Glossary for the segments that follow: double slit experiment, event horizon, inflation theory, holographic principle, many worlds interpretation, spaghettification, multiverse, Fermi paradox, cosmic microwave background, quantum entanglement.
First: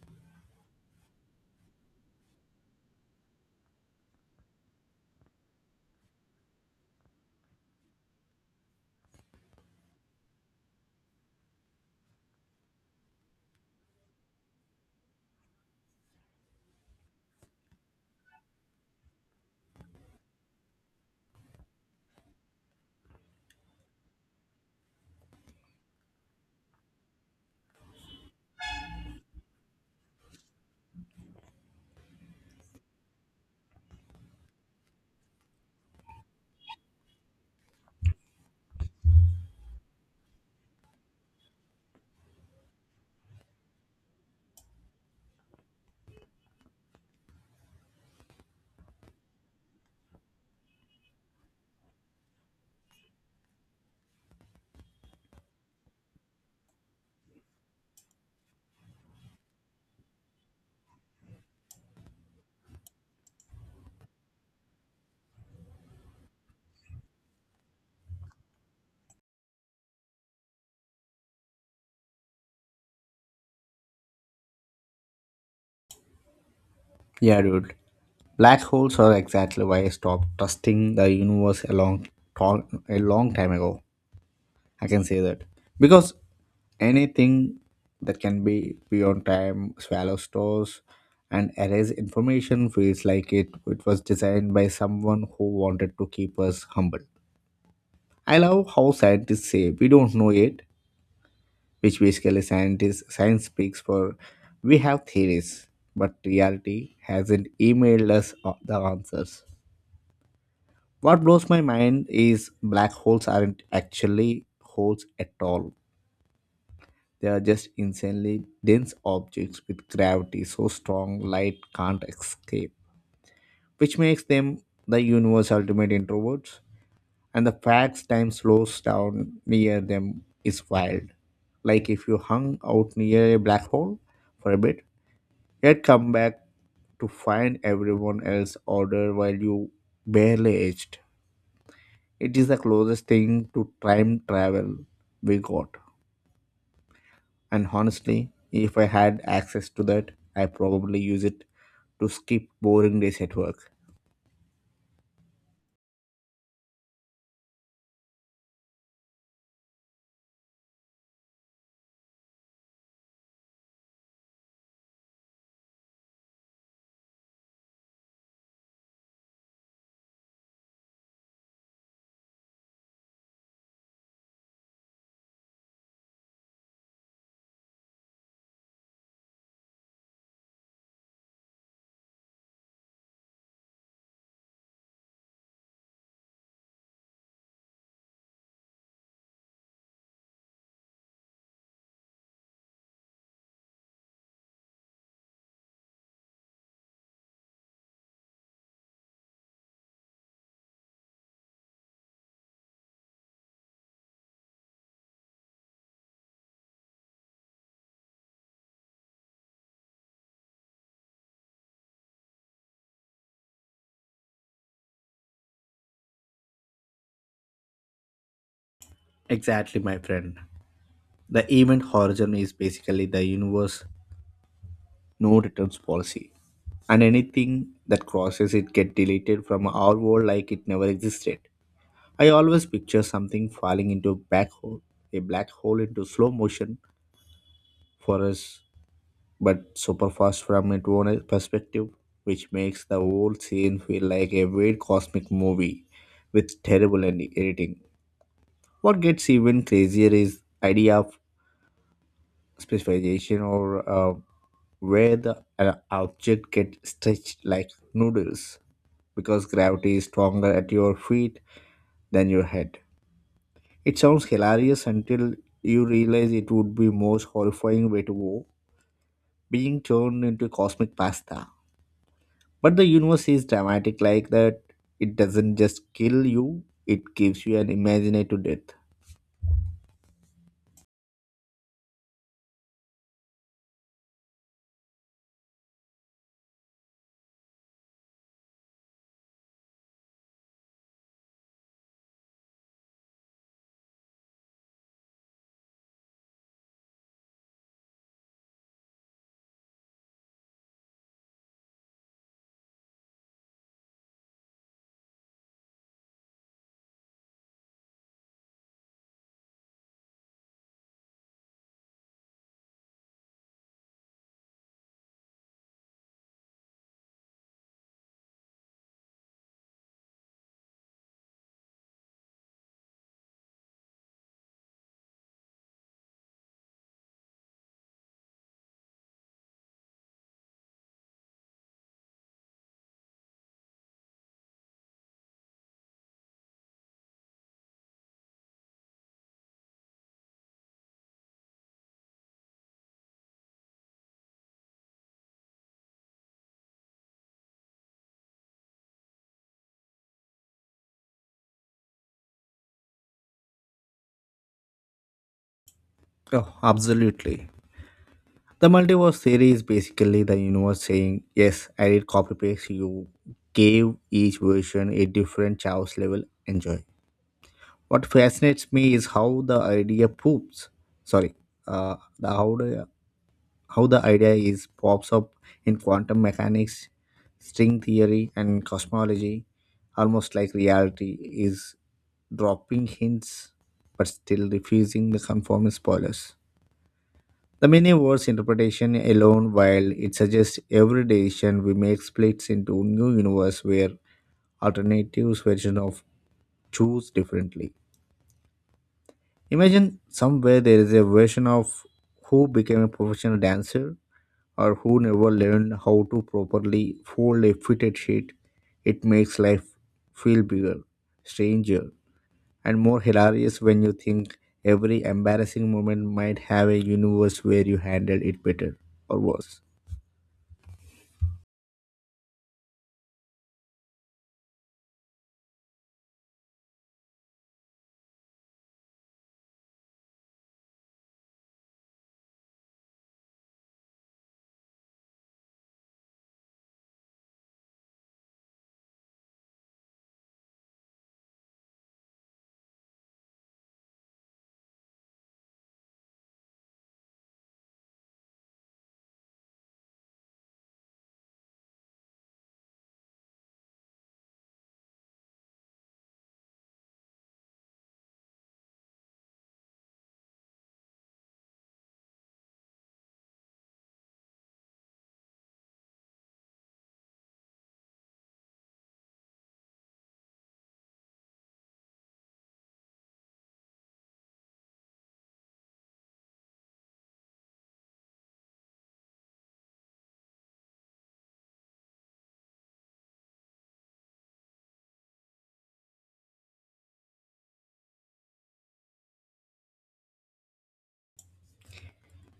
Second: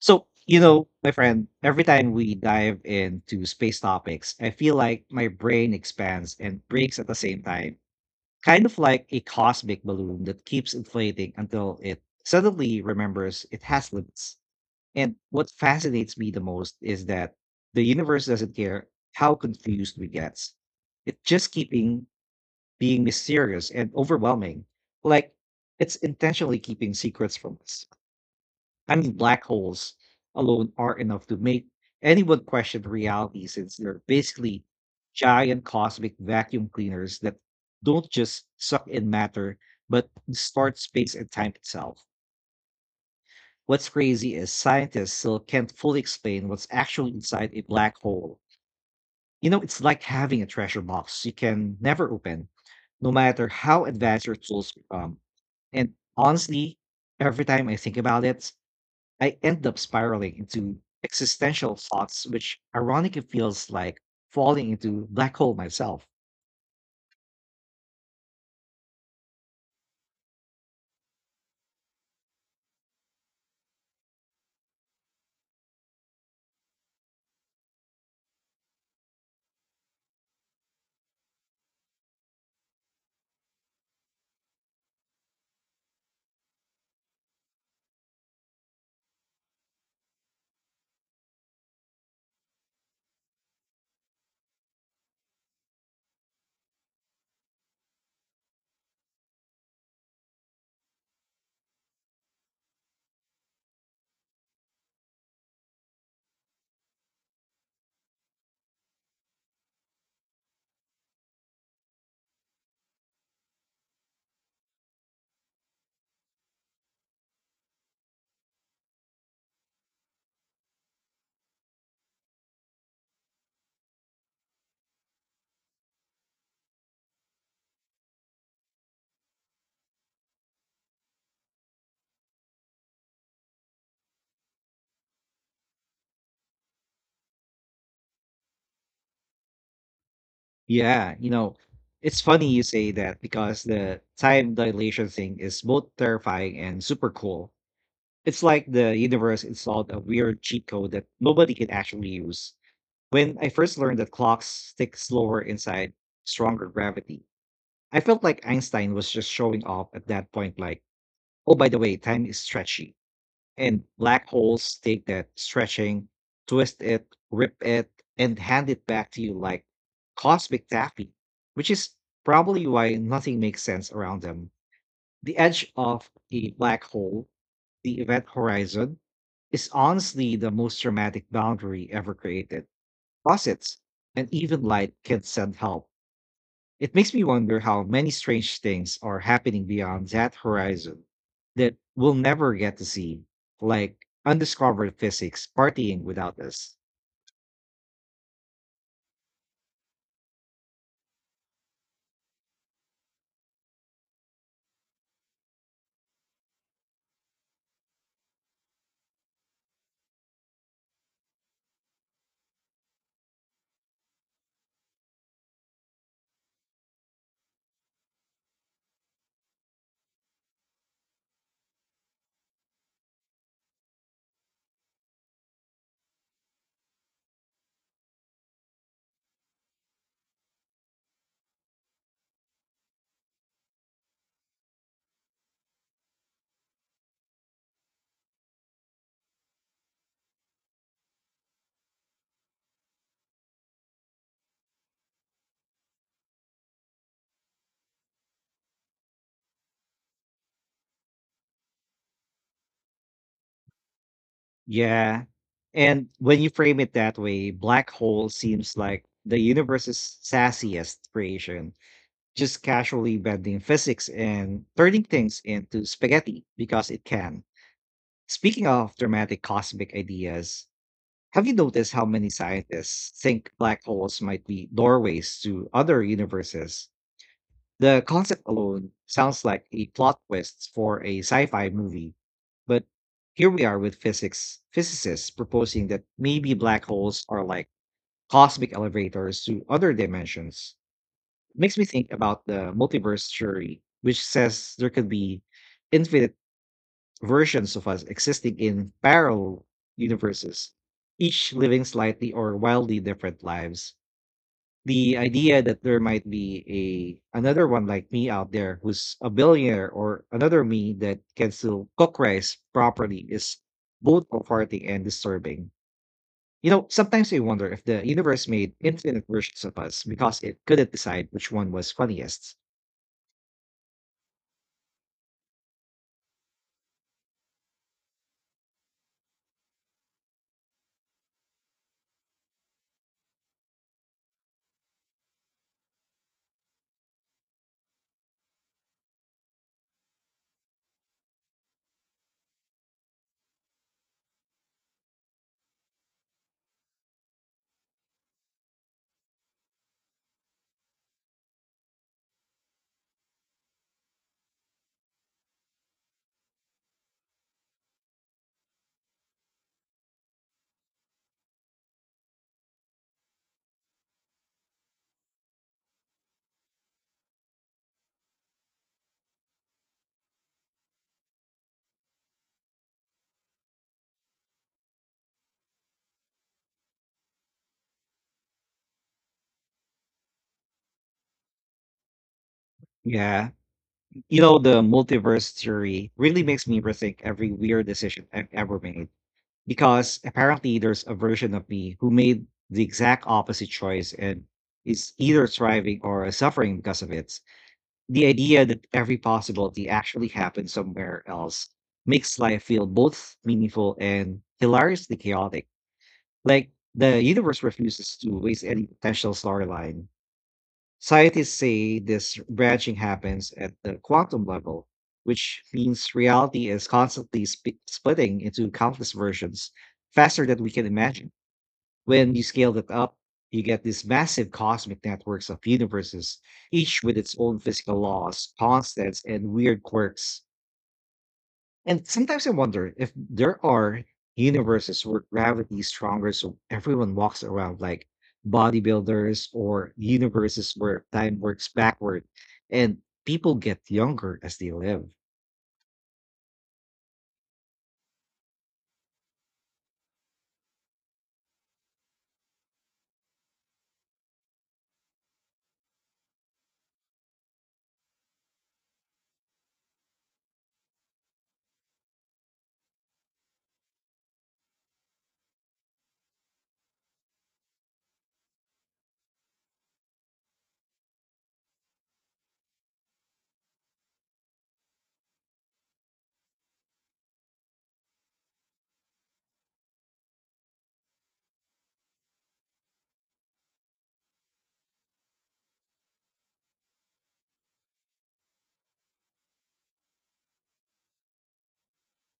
So my friend, every time we dive into space topics, I feel like my brain expands and breaks at the same time, kind of like a cosmic balloon that keeps inflating until it suddenly remembers it has limits. And what fascinates me the most is that the universe doesn't care how confused we get. It just keeping being mysterious and overwhelming, like it's intentionally keeping secrets from us. I mean, black holes alone are enough to make anyone question reality since they're basically giant cosmic vacuum cleaners that don't just suck in matter, but distort space and time itself. What's crazy is scientists still can't fully explain what's actually inside a black hole. It's like having a treasure box you can never open, no matter how advanced your tools become. And honestly, every time I think about it, I end up spiraling into existential thoughts, which ironically feels like falling into black hole myself. Yeah, dude. Black holes are exactly why I stopped trusting the universe tall, a long time ago. I can say that because anything that can be beyond time swallow stores and erase information feels like it was designed by someone who wanted to keep us humble. I love how scientists say we don't know yet, which basically scientists science speaks for we have theories, but reality hasn't emailed us the answers. What blows my mind is black holes aren't actually holes at all. They are just insanely dense objects with gravity so strong light can't escape, which makes them the universe's ultimate introverts. And the fact time slows down near them is wild. Like if you hung out near a black hole for a bit, yet come back to find everyone else order while you barely aged. Yeah. It's It funny is the you say closest that thing because to the time time travel dilation we thing is got. both terrifying and super cool. And honestly, It's like if I the had universe access to installed a that, weird I cheat code probably that use it nobody can actually to skip use. boring days at When I work. first learned that clocks tick slower inside stronger gravity, I felt like Einstein was just showing off at that point, like, oh, by the way, time is stretchy. And black holes take that stretching, twist it, rip it, and hand it back to you like cosmic taffy, which is probably why nothing makes sense around them. The edge of a black hole, the event horizon, is honestly the most dramatic boundary ever created. Faucets and even light can send help it makes me wonder how many strange things are happening beyond that horizon that we'll never get to see, like undiscovered physics partying without us. Exactly, my friend. The event horizon is basically the universe no returns policy. And anything that crosses it get deleted from our world like it never existed. I always picture something falling into a black hole into slow motion for us, but super fast from its own perspective, which makes the whole scene feel like a weird cosmic movie with terrible editing. What gets even crazier is idea of specialization, or where Yeah. the And when you object frame gets it that stretched way, like black hole noodles, seems like the because gravity is universe's stronger at your sassiest feet creation, than your just head. casually bending It physics sounds and hilarious turning until things into you realize spaghetti it would because be it most can. horrifying way to go, Speaking of dramatic being cosmic turned into ideas, cosmic pasta. have you noticed how many But the scientists universe is think black dramatic holes like might that. be It doorways doesn't to just other kill you, universes? it gives you an The imaginative concept death. alone sounds like a plot twist for a sci fi movie. But here we are with physics physicists proposing that maybe black holes are like cosmic elevators to other dimensions. Makes me think about the multiverse theory, which says there could be infinite versions of us existing in parallel universes, each living slightly or wildly different lives. The idea that there might be a another one like me out there who's a billionaire or another me that can still cook rice properly is both comforting and disturbing. You know, sometimes I wonder if the universe made infinite versions of us because it couldn't decide which one was funniest. Oh, absolutely. The multiverse theory is basically the universe saying, "Yes, I did copy paste you. Gave each version a different chaos level. Enjoy." What fascinates me is how the idea poops. Sorry, uh, the, how, the, how the idea is pops up in quantum mechanics, string theory, and cosmology, almost like reality is dropping Yeah, hints but you still know, the refusing the multiverse confirmed theory spoilers. really makes me rethink every The weird many decision words I've ever interpretation made. alone, while it Because suggests apparently every there's a version decision of we me make who made splits the into new exact universe opposite where choice and is alternatives either version thriving of or suffering because of choose it. differently. The idea that every possibility Imagine actually somewhere happens there is a somewhere version else of makes who life became feel a both professional meaningful dancer, and or who hilariously never chaotic. learned how to Like properly the fold a universe fitted refuses to sheet. waste any It potential makes life storyline. feel bigger, Scientists stranger, say this and branching more happens hilarious at when you the think quantum level, every which embarrassing moment means might reality have a is universe constantly where you handled splitting it into better countless or worse. versions faster than we can imagine. When you scale that up, you get these massive cosmic networks of universes, each with its own physical laws, constants, and weird quirks. And sometimes I wonder if there are universes where gravity is stronger so everyone walks around like bodybuilders or universes where time works backward and people get younger as they live.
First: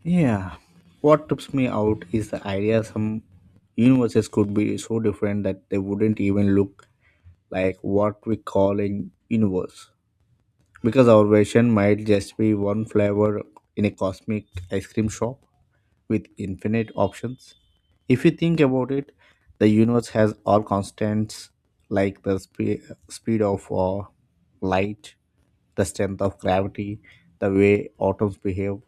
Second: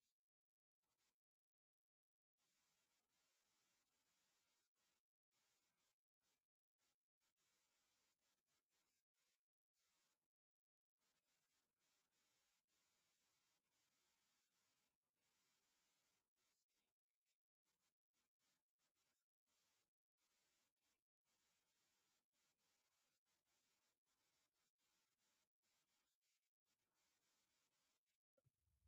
Yeah, what trips me out is the idea some universes could be so different that they wouldn't even look like what we call a universe, because our version might just be one flavor in a cosmic ice cream shop with infinite options. If you think about it, the universe has all constants, like the speed of light, the strength of gravity, the way atoms behave,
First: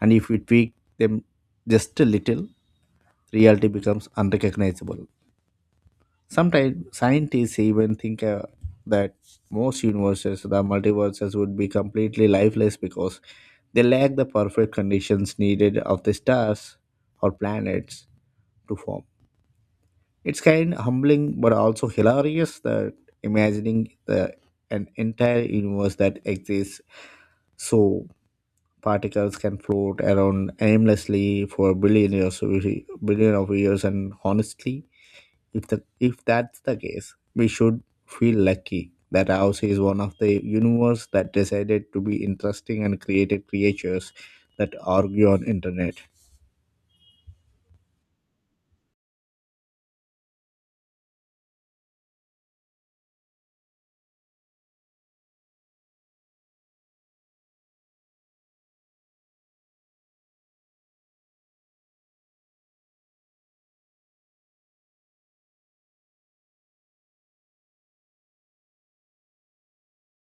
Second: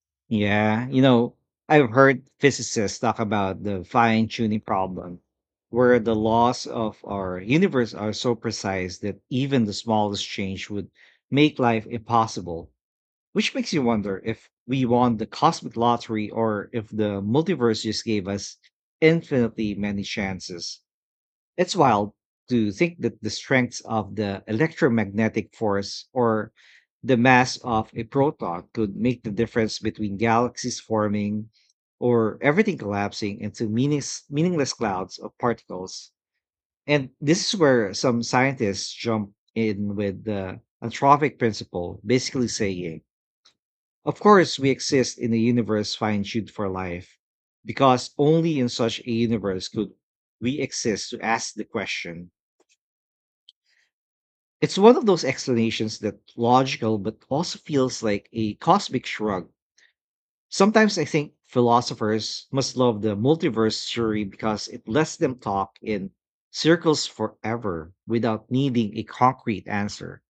and if we tweak Yeah, you them know, I've just a heard little, physicists talk about reality the becomes fine tuning unrecognizable. problem where the laws Sometimes of our scientists universe even are think so precise that that even the most smallest universes, the change would multiverses, would make be life completely impossible. lifeless because Which makes you they lack wonder the if perfect we won the conditions cosmic needed of the lottery or stars if the or multiverse just planets gave us to form. infinitely many It's kind chances. of humbling but It's also wild hilarious to that think that the strength imagining of the the an entire electromagnetic universe force that or exists the mass of a so proton could make the particles can difference float between around galaxies aimlessly forming for billion or years everything billion collapsing of into years and meaningless honestly, clouds of if the particles. if that's the And case, we this is should where some feel scientists lucky that jump ours is in one of with the the universe that anthropic decided principle, to be basically interesting and saying created creatures of course, we that exist argue in a on universe internet. fine tuned for life, because only in such a universe could we exist to ask the question. It's one of those explanations that logical but also feels like a cosmic shrug. Sometimes I think philosophers must love the multiverse theory because it lets them talk in circles forever without needing a concrete answer.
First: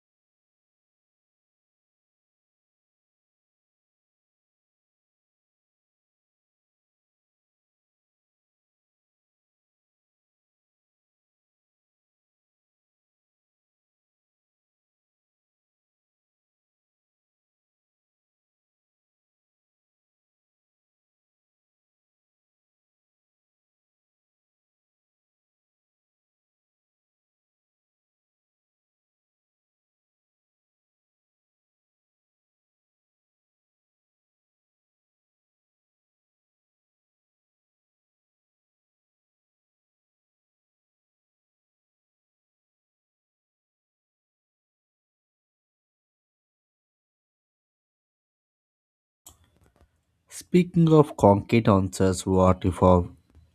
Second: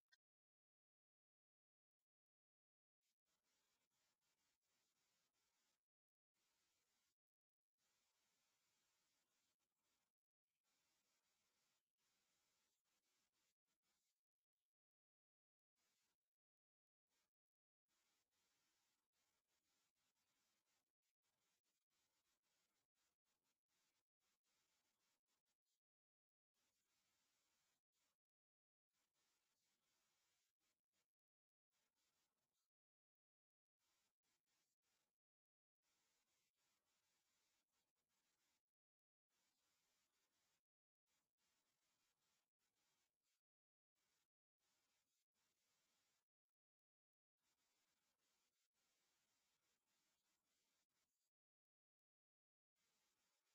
Speaking of concrete answers, what if our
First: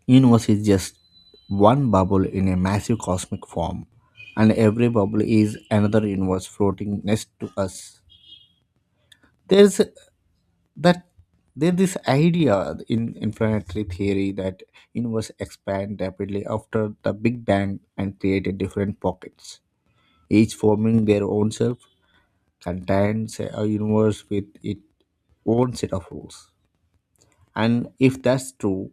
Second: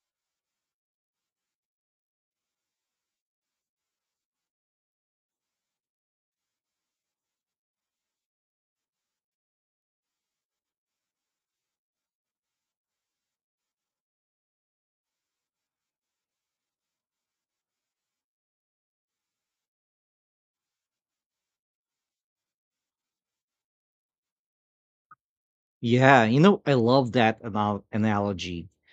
universe is just one bubble in a massive cosmic form, and every bubble is another universe floating next to us? There's that there's this idea in infinitely theory that universe expand rapidly after the Big Bang and created different pockets, each forming their own self, contains a universe with its own set of Yeah, you rules. know, I love that And if that's analogy. true,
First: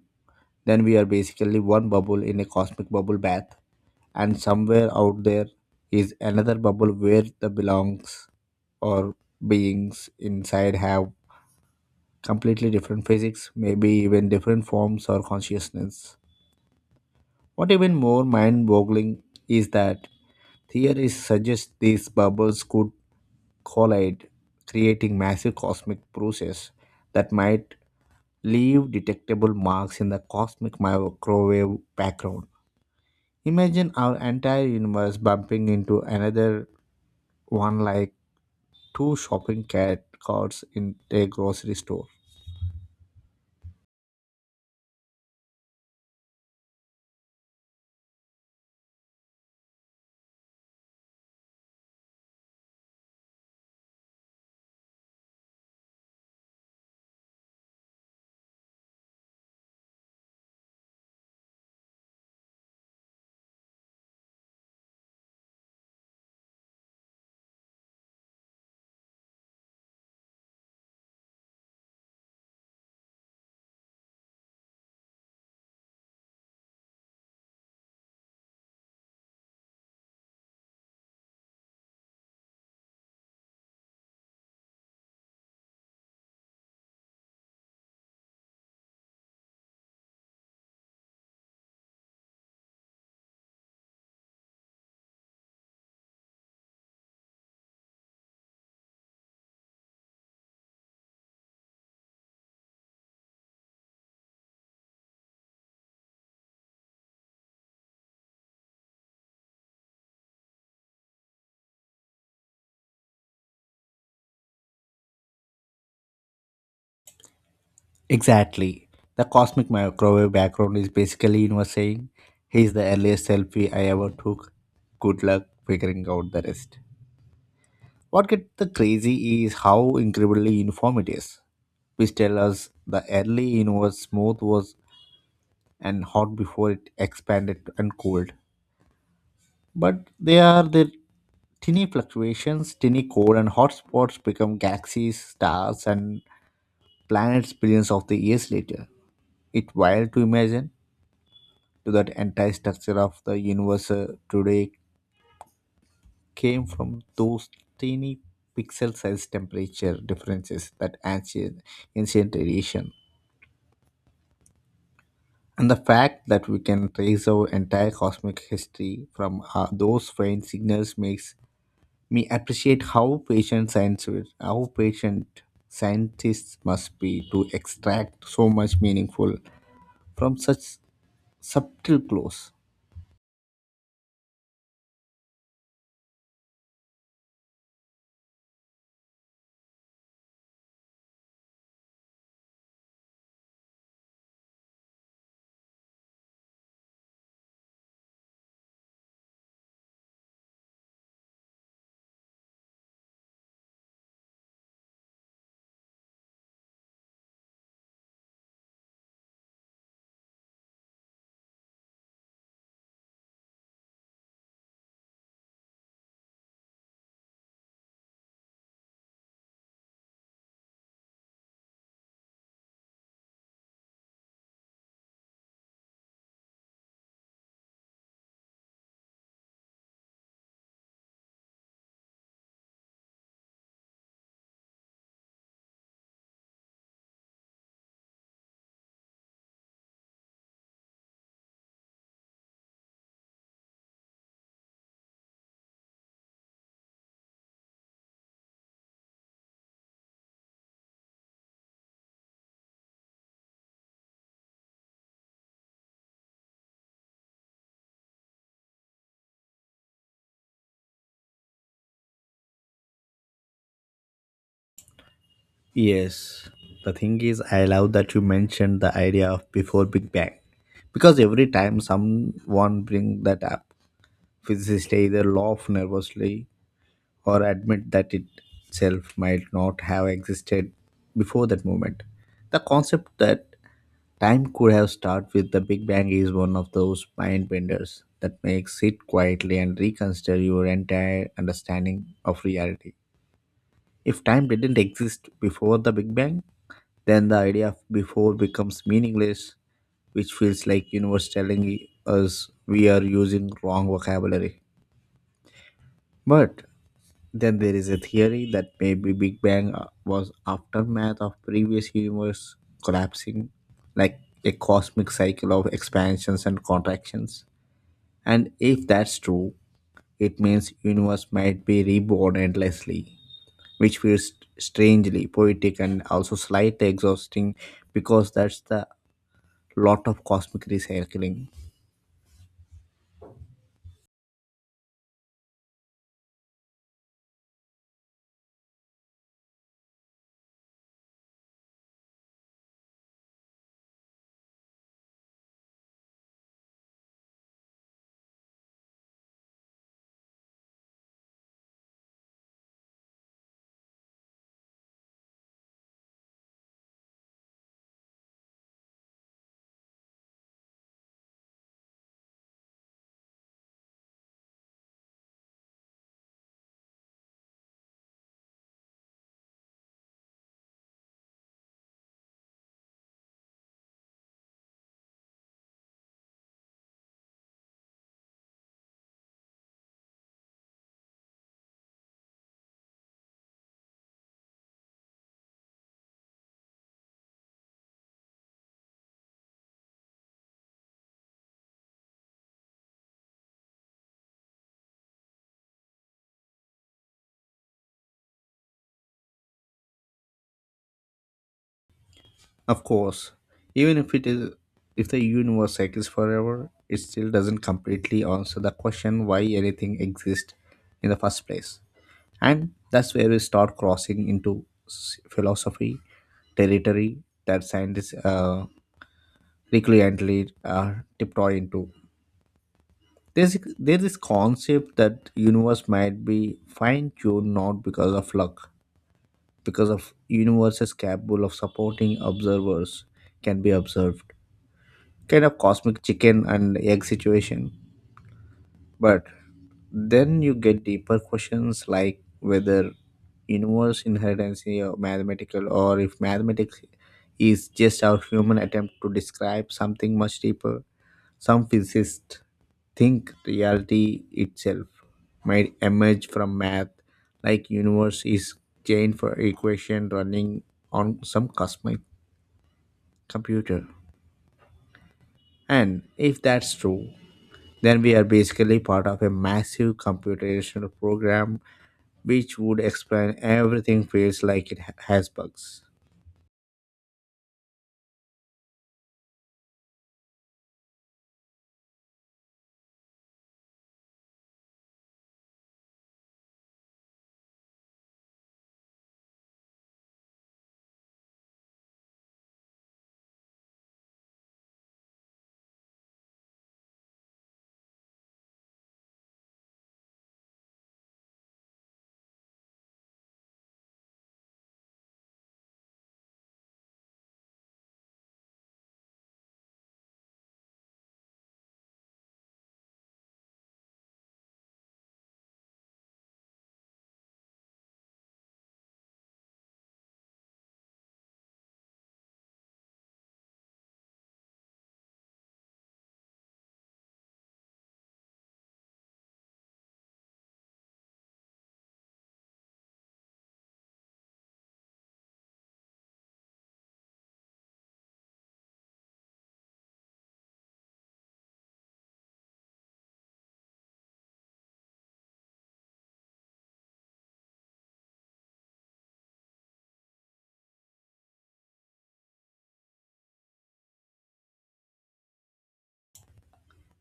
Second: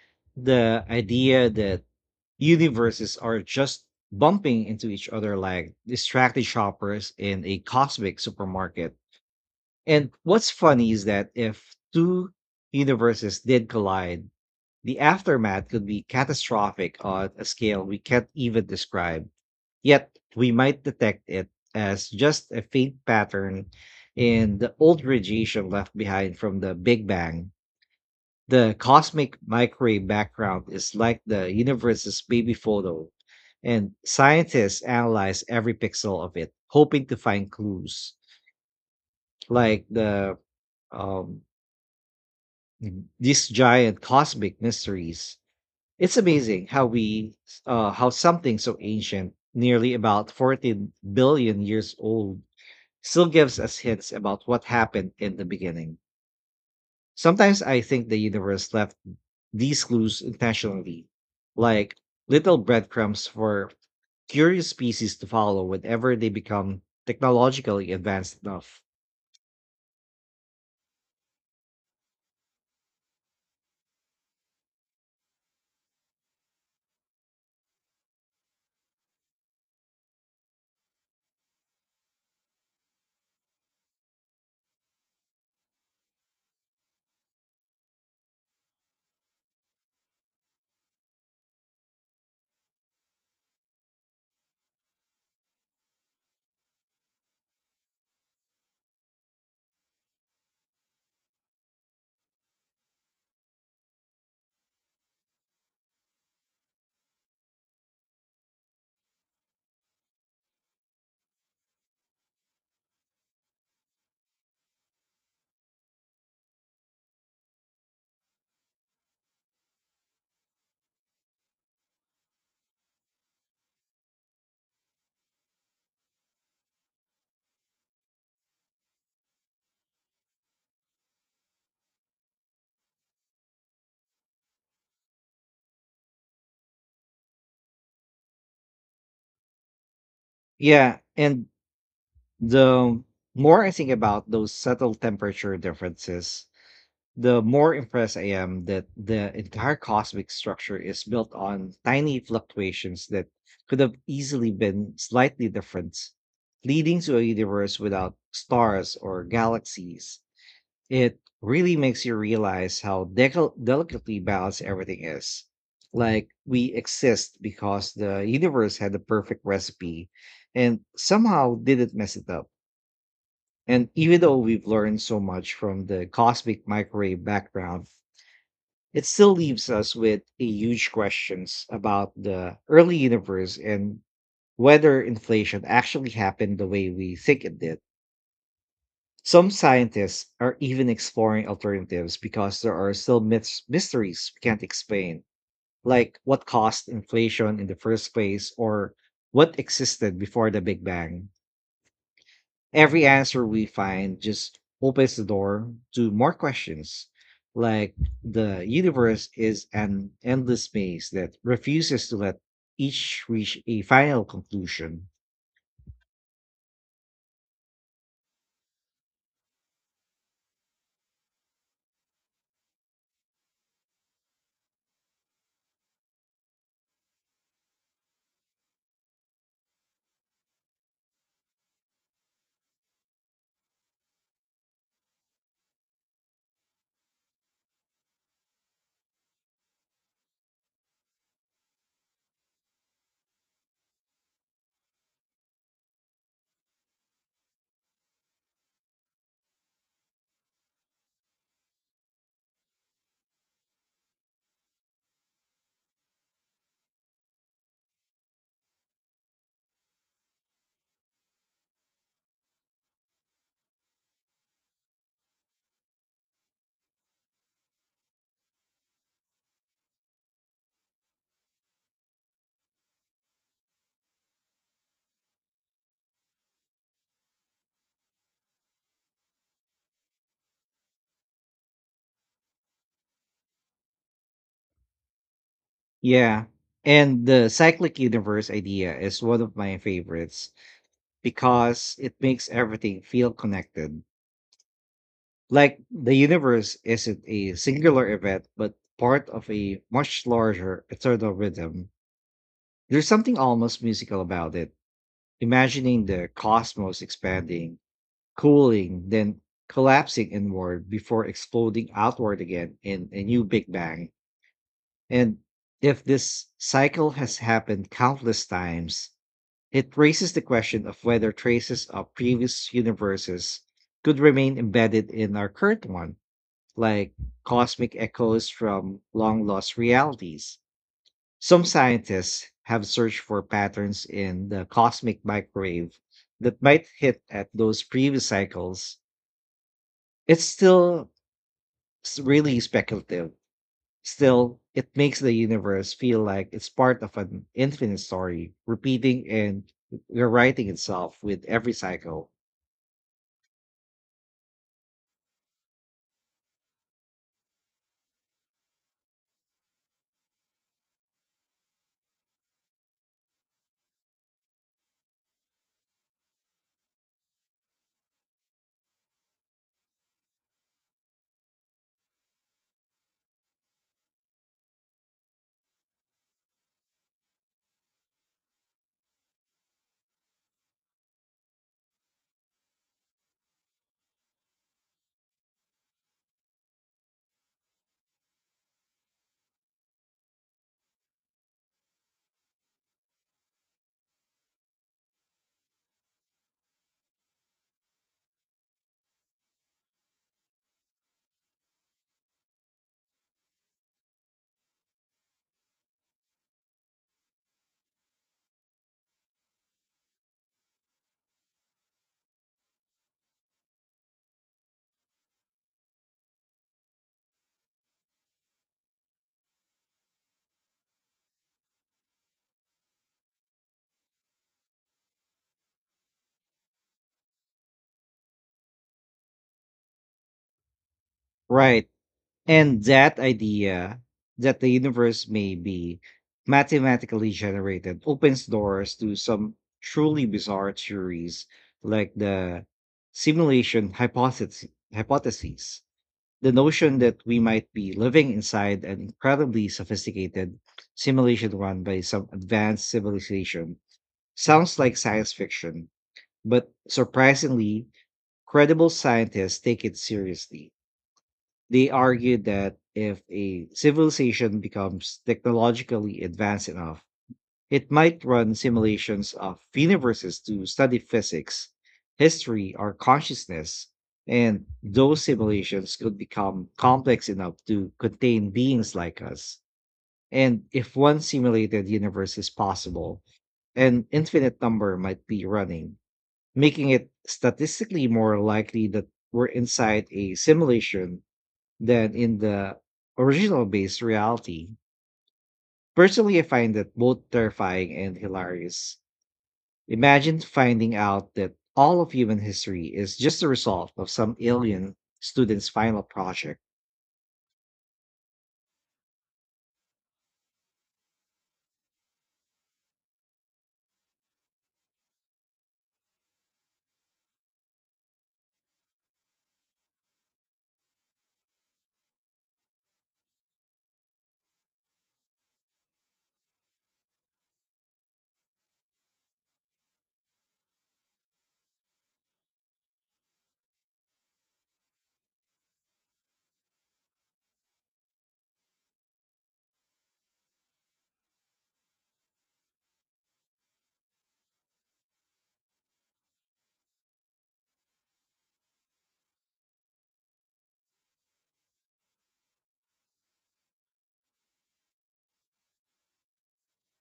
then The we are idea basically that one bubble in a cosmic universes bubble are bath, just and bumping somewhere into each out other there like is distracted another bubble shoppers where in the a cosmic belongs supermarket. or beings And what's inside funny is have that if two completely different universes physics, did maybe collide, even different the forms or aftermath could be consciousness. catastrophic on a What scale even we more can't even mind boggling describe. is that Yet, we might theories detect it suggest these as just bubbles a could faint pattern collide, in the old creating massive radiation left cosmic behind from process the Big that Bang. might The leave cosmic detectable marks microwave in the background cosmic is like the microwave universe's background. baby photo, Imagine and our entire scientists universe analyze bumping every into pixel of it, another hoping to find one, clues like two shopping like cat carts in a um, grocery store. these giant cosmic mysteries. It's amazing how we how something so ancient, nearly about 14 billion years old, still gives us hints about what happened in the beginning. Sometimes I think the universe left these clues intentionally, like little breadcrumbs for curious species to follow whenever they become technologically advanced enough. Exactly. The cosmic microwave background is basically universe saying, "Here's the earliest selfie I ever took. Good luck figuring out the rest." What gets the crazy is how incredibly uniform it is, which tell us the early universe smooth was and hot before it expanded and cooled. But they are the Yeah, and tiny fluctuations, the tiny core, and more I hot think spots about those become subtle galaxies, temperature stars, and differences, the planets more billions of impressed the I years am that later. the It's entire wild to cosmic imagine structure is built on to that tiny entire structure fluctuations of that the could universe have easily today been slightly different, came from leading to a those universe without tiny pixel stars or size temperature galaxies. differences, that It ancient really makes you ancient realize radiation. how delicately balanced everything is. And the fact Like, that we we can trace exist our entire because the cosmic universe had the history perfect from recipe those faint and signals makes somehow didn't mess me it up. appreciate how patient And science even though we've how learned so patient much from the scientists cosmic must microwave be to background, extract so much it still meaningful leaves us with from a such huge questions subtle about clues. the early universe and whether inflation actually happened the way we think it did. Some scientists are even exploring alternatives because there are still mysteries we can't explain, like what caused inflation in the first place or what existed before the Big Bang. Every answer we find just opens the door to more questions, like the universe is an endless maze that refuses to let each reach a final conclusion. Yes, the thing is, I love that you mentioned the idea of before Big Bang, because every time someone bring that up, physicists either laugh nervously or admit that it itself might not have existed before that moment. The concept that time could have started with the Big Bang is Yeah. one of those And mind the cyclic benders that universe makes idea sit is one of quietly my and reconsider favorites your entire because it understanding of makes reality. everything feel connected. If time didn't exist before Like the the Big Bang, universe isn't then the a idea of singular before event, but becomes part of meaningless, a much which feels larger like universe eternal telling rhythm. us we are There's something using almost wrong musical about vocabulary. it. Imagining the But cosmos then there expanding, is a theory that cooling, maybe then Big Bang collapsing was inward aftermath before of exploding previous outward universe again in a new collapsing, Big Bang. like a cosmic And cycle of if expansions this and cycle has contractions. happened countless And if times, that's true, it raises it the means question of universe whether might be traces of reborn previous endlessly, universes which could feels remain embedded strangely in our poetic current and one, also slightly like exhausting, cosmic because echoes that's the from long lost lot of realities. cosmic recycling. Some scientists have searched for patterns in the cosmic microwave that might hit at those previous cycles. It's still really speculative. Still, it makes the universe feel like it's part of an infinite story, repeating and rewriting itself with every cycle. Of course, even if it is if the universe cycles forever, it still doesn't completely answer the question why anything exists in the first place. And that's where we start crossing into philosophy territory that scientists recurrently tiptoe into. There's this concept that universe might be fine tuned not because of luck, because of universe is capable of Right. supporting And observers that can be idea observed, that the universe kind may of be cosmic chicken and egg mathematically situation. generated opens doors to But some truly then you bizarre get deeper theories questions, like like the whether simulation universe inheritance hypothesis, is mathematical hypotheses, or if the mathematics notion that we is might be just our living human inside attempt an to incredibly describe something much sophisticated deeper. simulation Some run by some physicists advanced think civilization reality sounds itself like science might fiction, emerge from but math, like surprisingly, universe is credible chain for scientists take it equation running seriously. on some They cosmic argued that if a computer. civilization becomes And technologically if advanced that's enough, true, it then we might are run basically part of a simulations of massive universes to computational study program, physics, which history, would or explain consciousness. everything feels And like it ha- those has bugs. simulations could become complex enough to contain beings like us. And if one simulated universe is possible, an infinite number might be running, making it statistically more likely that we're inside a simulation than in the original based reality. Personally, I find that both terrifying and hilarious. Imagine finding out that all of human history is just the result of some alien student's final project.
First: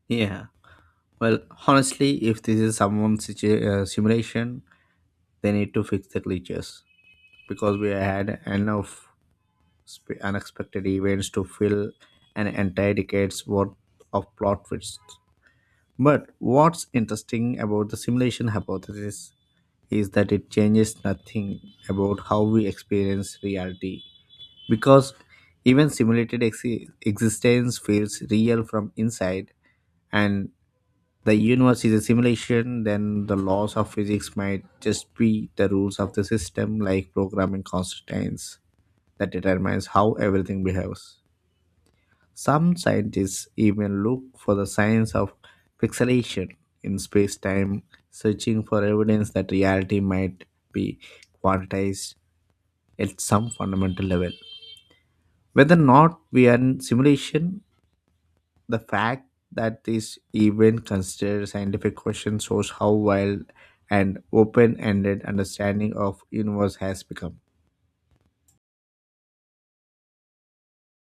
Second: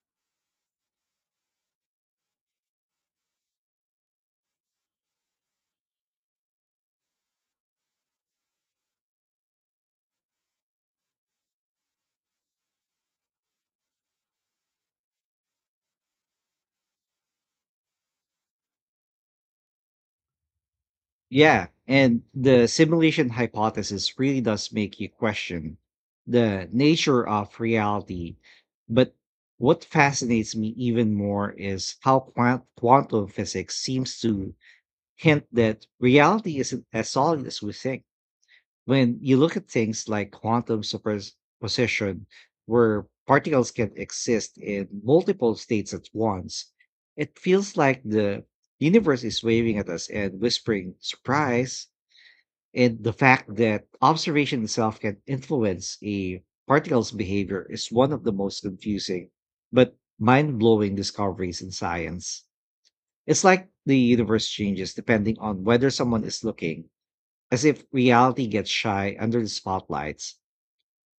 Yeah. Well, honestly, if this is someone's simulation, they need to fix the glitches because we had enough unexpected events to fill an entire decade's worth of plot twists. But what's interesting about the simulation hypothesis is that it changes nothing Yeah, about and how the we simulation experience reality, hypothesis really does make you because question even simulated the exi- nature of existence feels reality. real from But inside. what And fascinates me even the more universe is is a how simulation, then quantum the physics laws of seems physics to might just hint be the that rules of the reality system, isn't as like solid as programming we think. constraints When that you look at determines things how like everything quantum behaves. superposition, Some where scientists particles can even look for exist the in science of multiple states at pixelation once, in it feels space-time, like the searching for universe evidence is that waving at reality us and might whispering be surprise. quantized And the at some fact that fundamental level, observation itself can whether or influence not a we are in particle's simulation. behavior is one of the most The fact confusing that but this mind event blowing considered discoveries in scientific question science. shows how It's wild like the and universe changes open-ended depending on whether understanding of someone is universe looking, has become. as if reality gets shy under the spotlights.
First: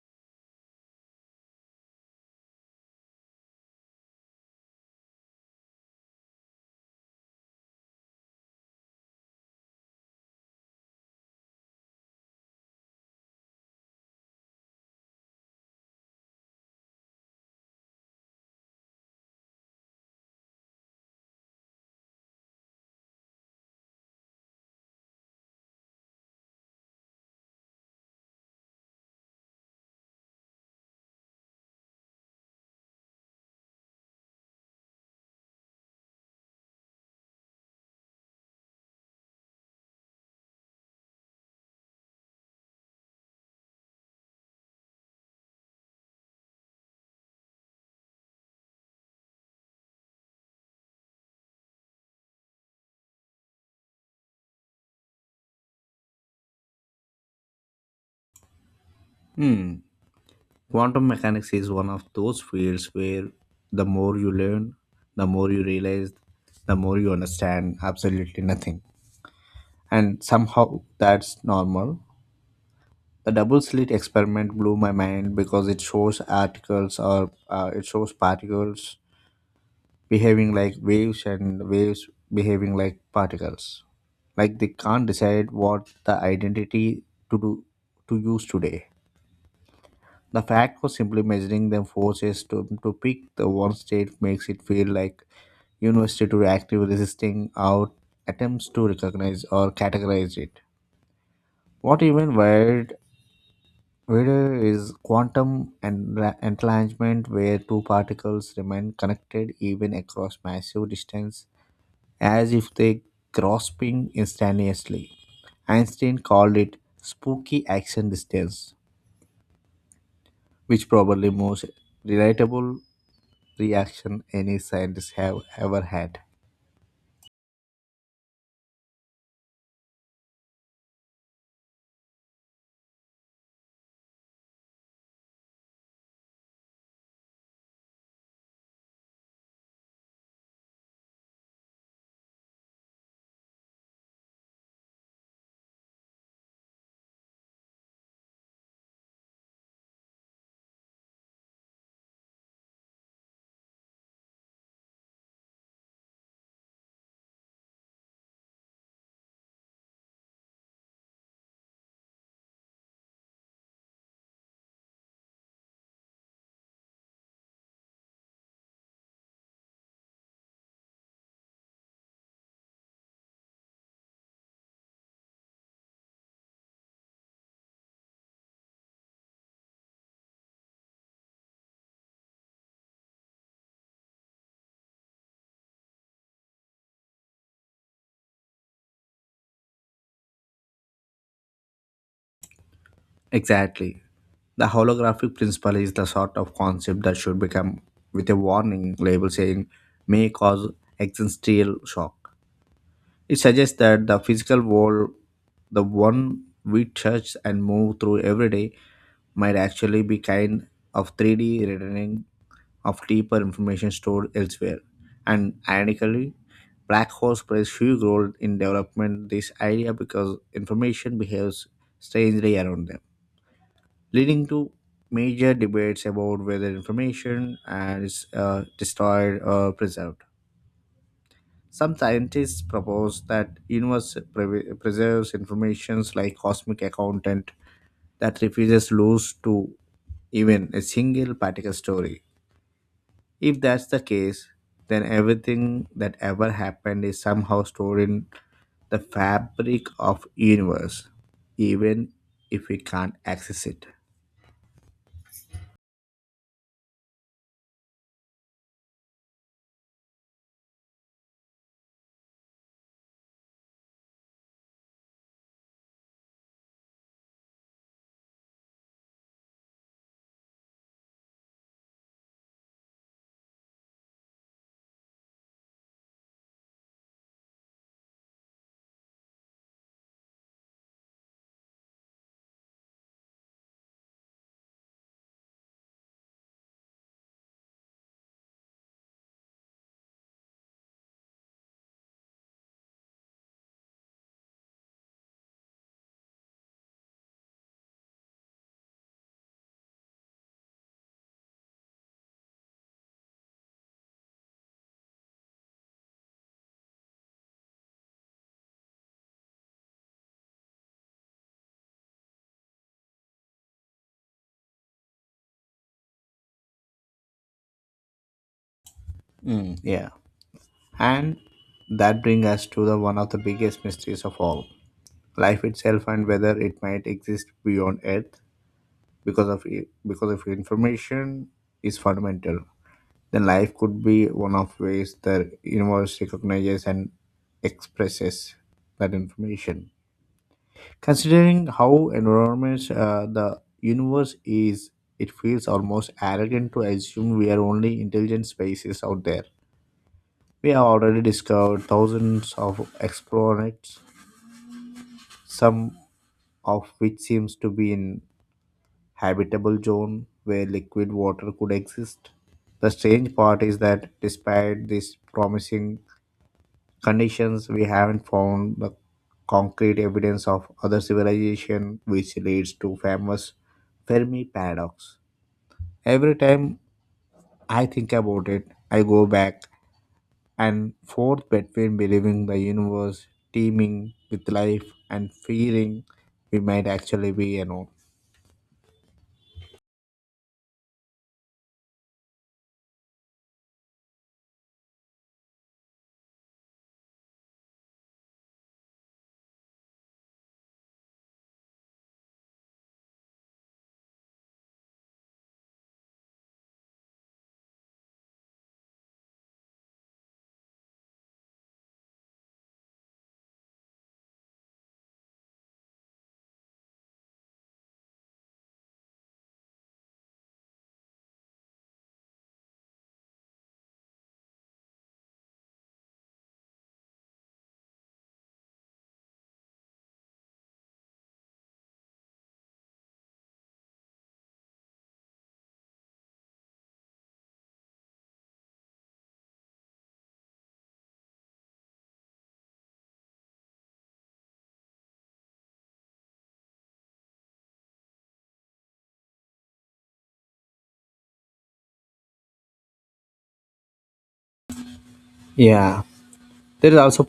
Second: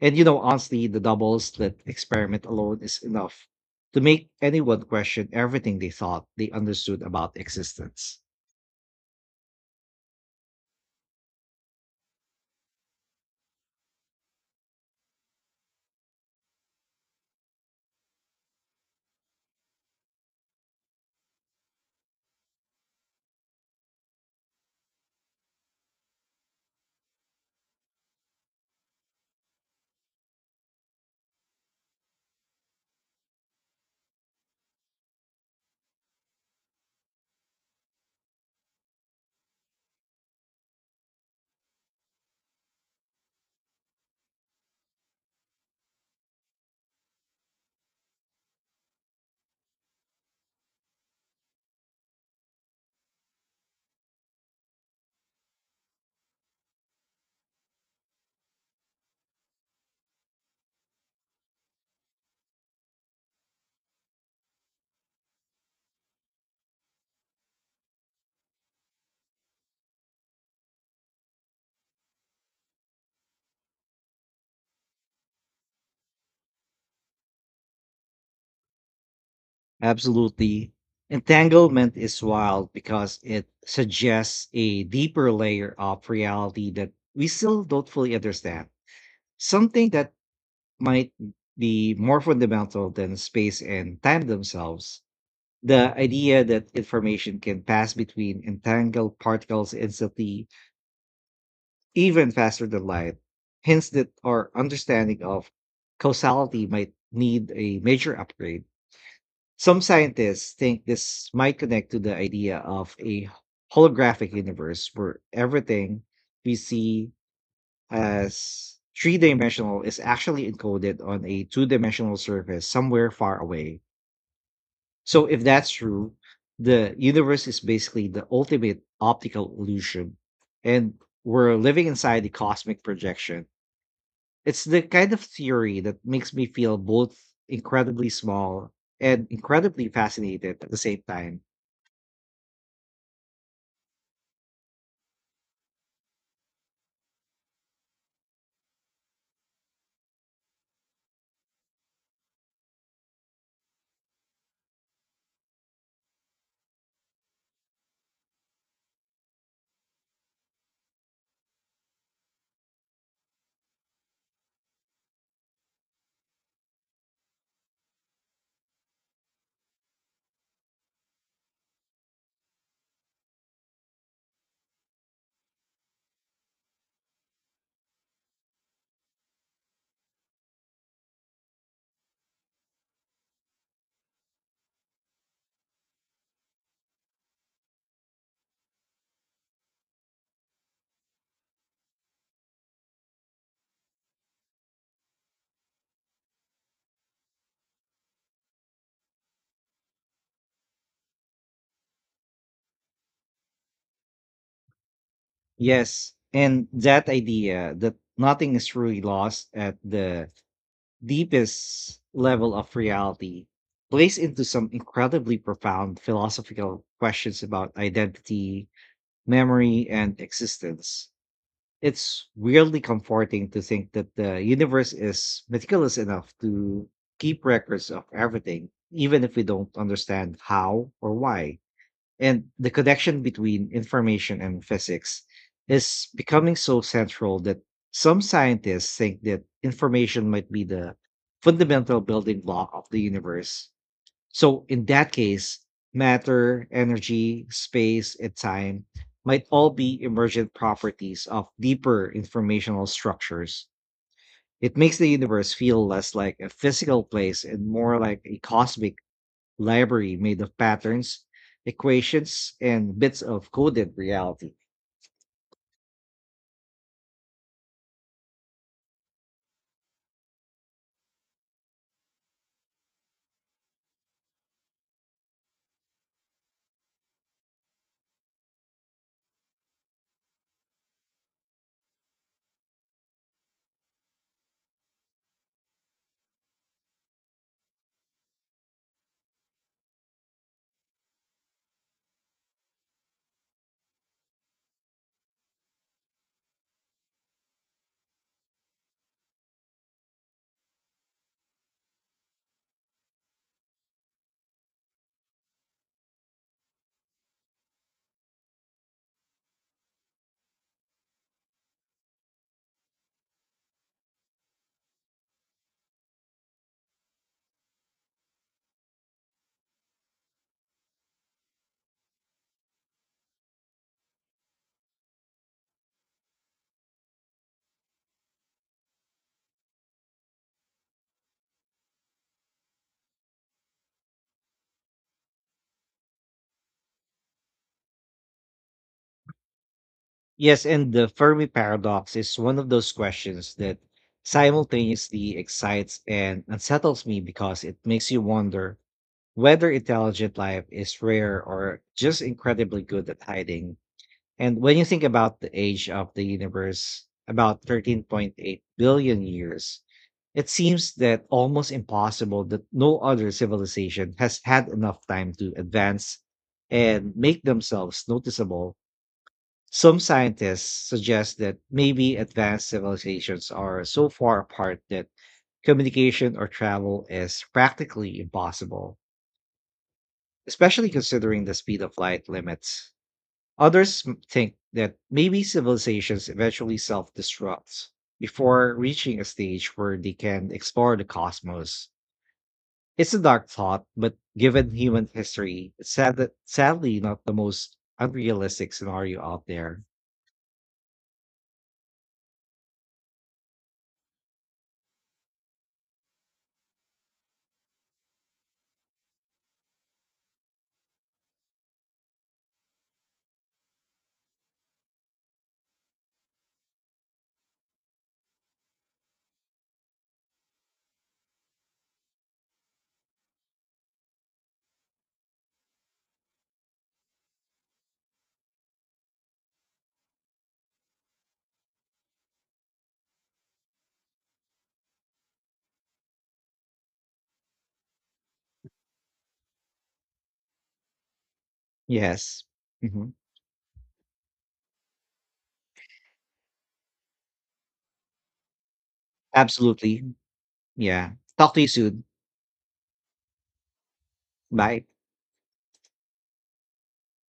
And honestly, the double slit experiment alone is enough to make anyone question everything they thought they understood about existence. Hmm. Quantum mechanics is one of those fields where the more you learn, the more you realize, the more you understand absolutely nothing. And somehow that's normal. The double slit experiment blew my mind because it shows particles behaving Absolutely. like waves and Entanglement waves is wild behaving like because it particles. suggests Like they a can't deeper decide layer what of the reality that identity we to still do don't fully to use understand, today. something that The fact of might simply measuring them be more forces to, fundamental to than pick the space one and time state makes it feel themselves. like The university idea to that actively information resisting can our pass between attempts to entangled recognize or particles categorize instantly, it. What even even faster than weird light, hints that our weirder is understanding of quantum and causality might entanglement need where a two major particles upgrade. remain connected Some even across scientists think massive this distance, might connect to the as idea if of they a grasping holographic universe instantaneously. where everything Einstein we called it see spooky action distance, as three dimensional is actually which encoded on probably a two most dimensional surface relatable somewhere far away. reaction any scientists So, have if that's ever true, had. the universe is basically the ultimate optical illusion, and we're living inside the cosmic projection. It's the kind of theory that makes me feel both incredibly small and incredibly fascinated at the same time. Exactly. The holographic principle is the sort of concept that should become with a warning label saying may cause existential shock. It suggests that the physical world, the Yes, one and we that touch and idea that move through every nothing is day, truly lost might at actually be the kind of 3D deepest rendering level of of deeper reality information plays stored into some elsewhere. incredibly And profound ironically, philosophical black holes questions about plays huge role in identity, development this memory, idea and because existence. information behaves It's strangely weirdly around them, comforting to think that the leading to universe is major meticulous debates enough about whether to keep information records of is everything, even if destroyed we don't or preserved. understand how or why. Some And scientists the propose connection that between universe information and pre- physics preserves is informations like becoming so cosmic central accountant that some that refuses scientists think loose that to information might be even a the single particle fundamental story. building block of the If universe. that's the case, So, in then that case, everything that ever matter, happened is energy, somehow stored space, in and time the might all fabric be of emergent universe, properties of deeper even if we informational can't structures. access it. It makes the universe feel less like a physical place and more like a cosmic library made of patterns, equations, and bits of coded reality. Mm, yeah. And that brings us to the one of the biggest mysteries of all, life itself, and whether it might exist beyond earth, because of because if information is fundamental, then life could be one of ways the universe recognizes and expresses that information. Yes, and the Fermi Considering how paradox is one of enormous those questions the that universe is, it simultaneously feels excites almost and arrogant to unsettles me assume we are because it only makes you intelligent wonder species out there. whether intelligent life We have is already rare or discovered just thousands incredibly of good at hiding. exoplanets, And when you think about the age some of the of universe, which seems about to be in 13.8 billion habitable years, zone it where seems liquid that water almost could exist. impossible that The no other strange part is that civilization has had despite enough these time to promising advance and make conditions, we themselves haven't found noticeable. the Some concrete evidence of scientists other suggest that civilization, maybe which advanced leads to civilizations famous are so far Fermi apart that paradox. Every communication or time travel is I think practically about it, impossible, I go back especially and considering forth the speed of between light believing the limits. universe Others teeming with think life that and maybe fearing civilizations we eventually might self actually be alone. destruct before reaching a stage where they can explore the cosmos. It's a dark thought, but given human history, sadly not the most unrealistic scenario out there. Yes. hmm Absolutely. Yeah. Talk to you soon. Bye. Yeah, there is also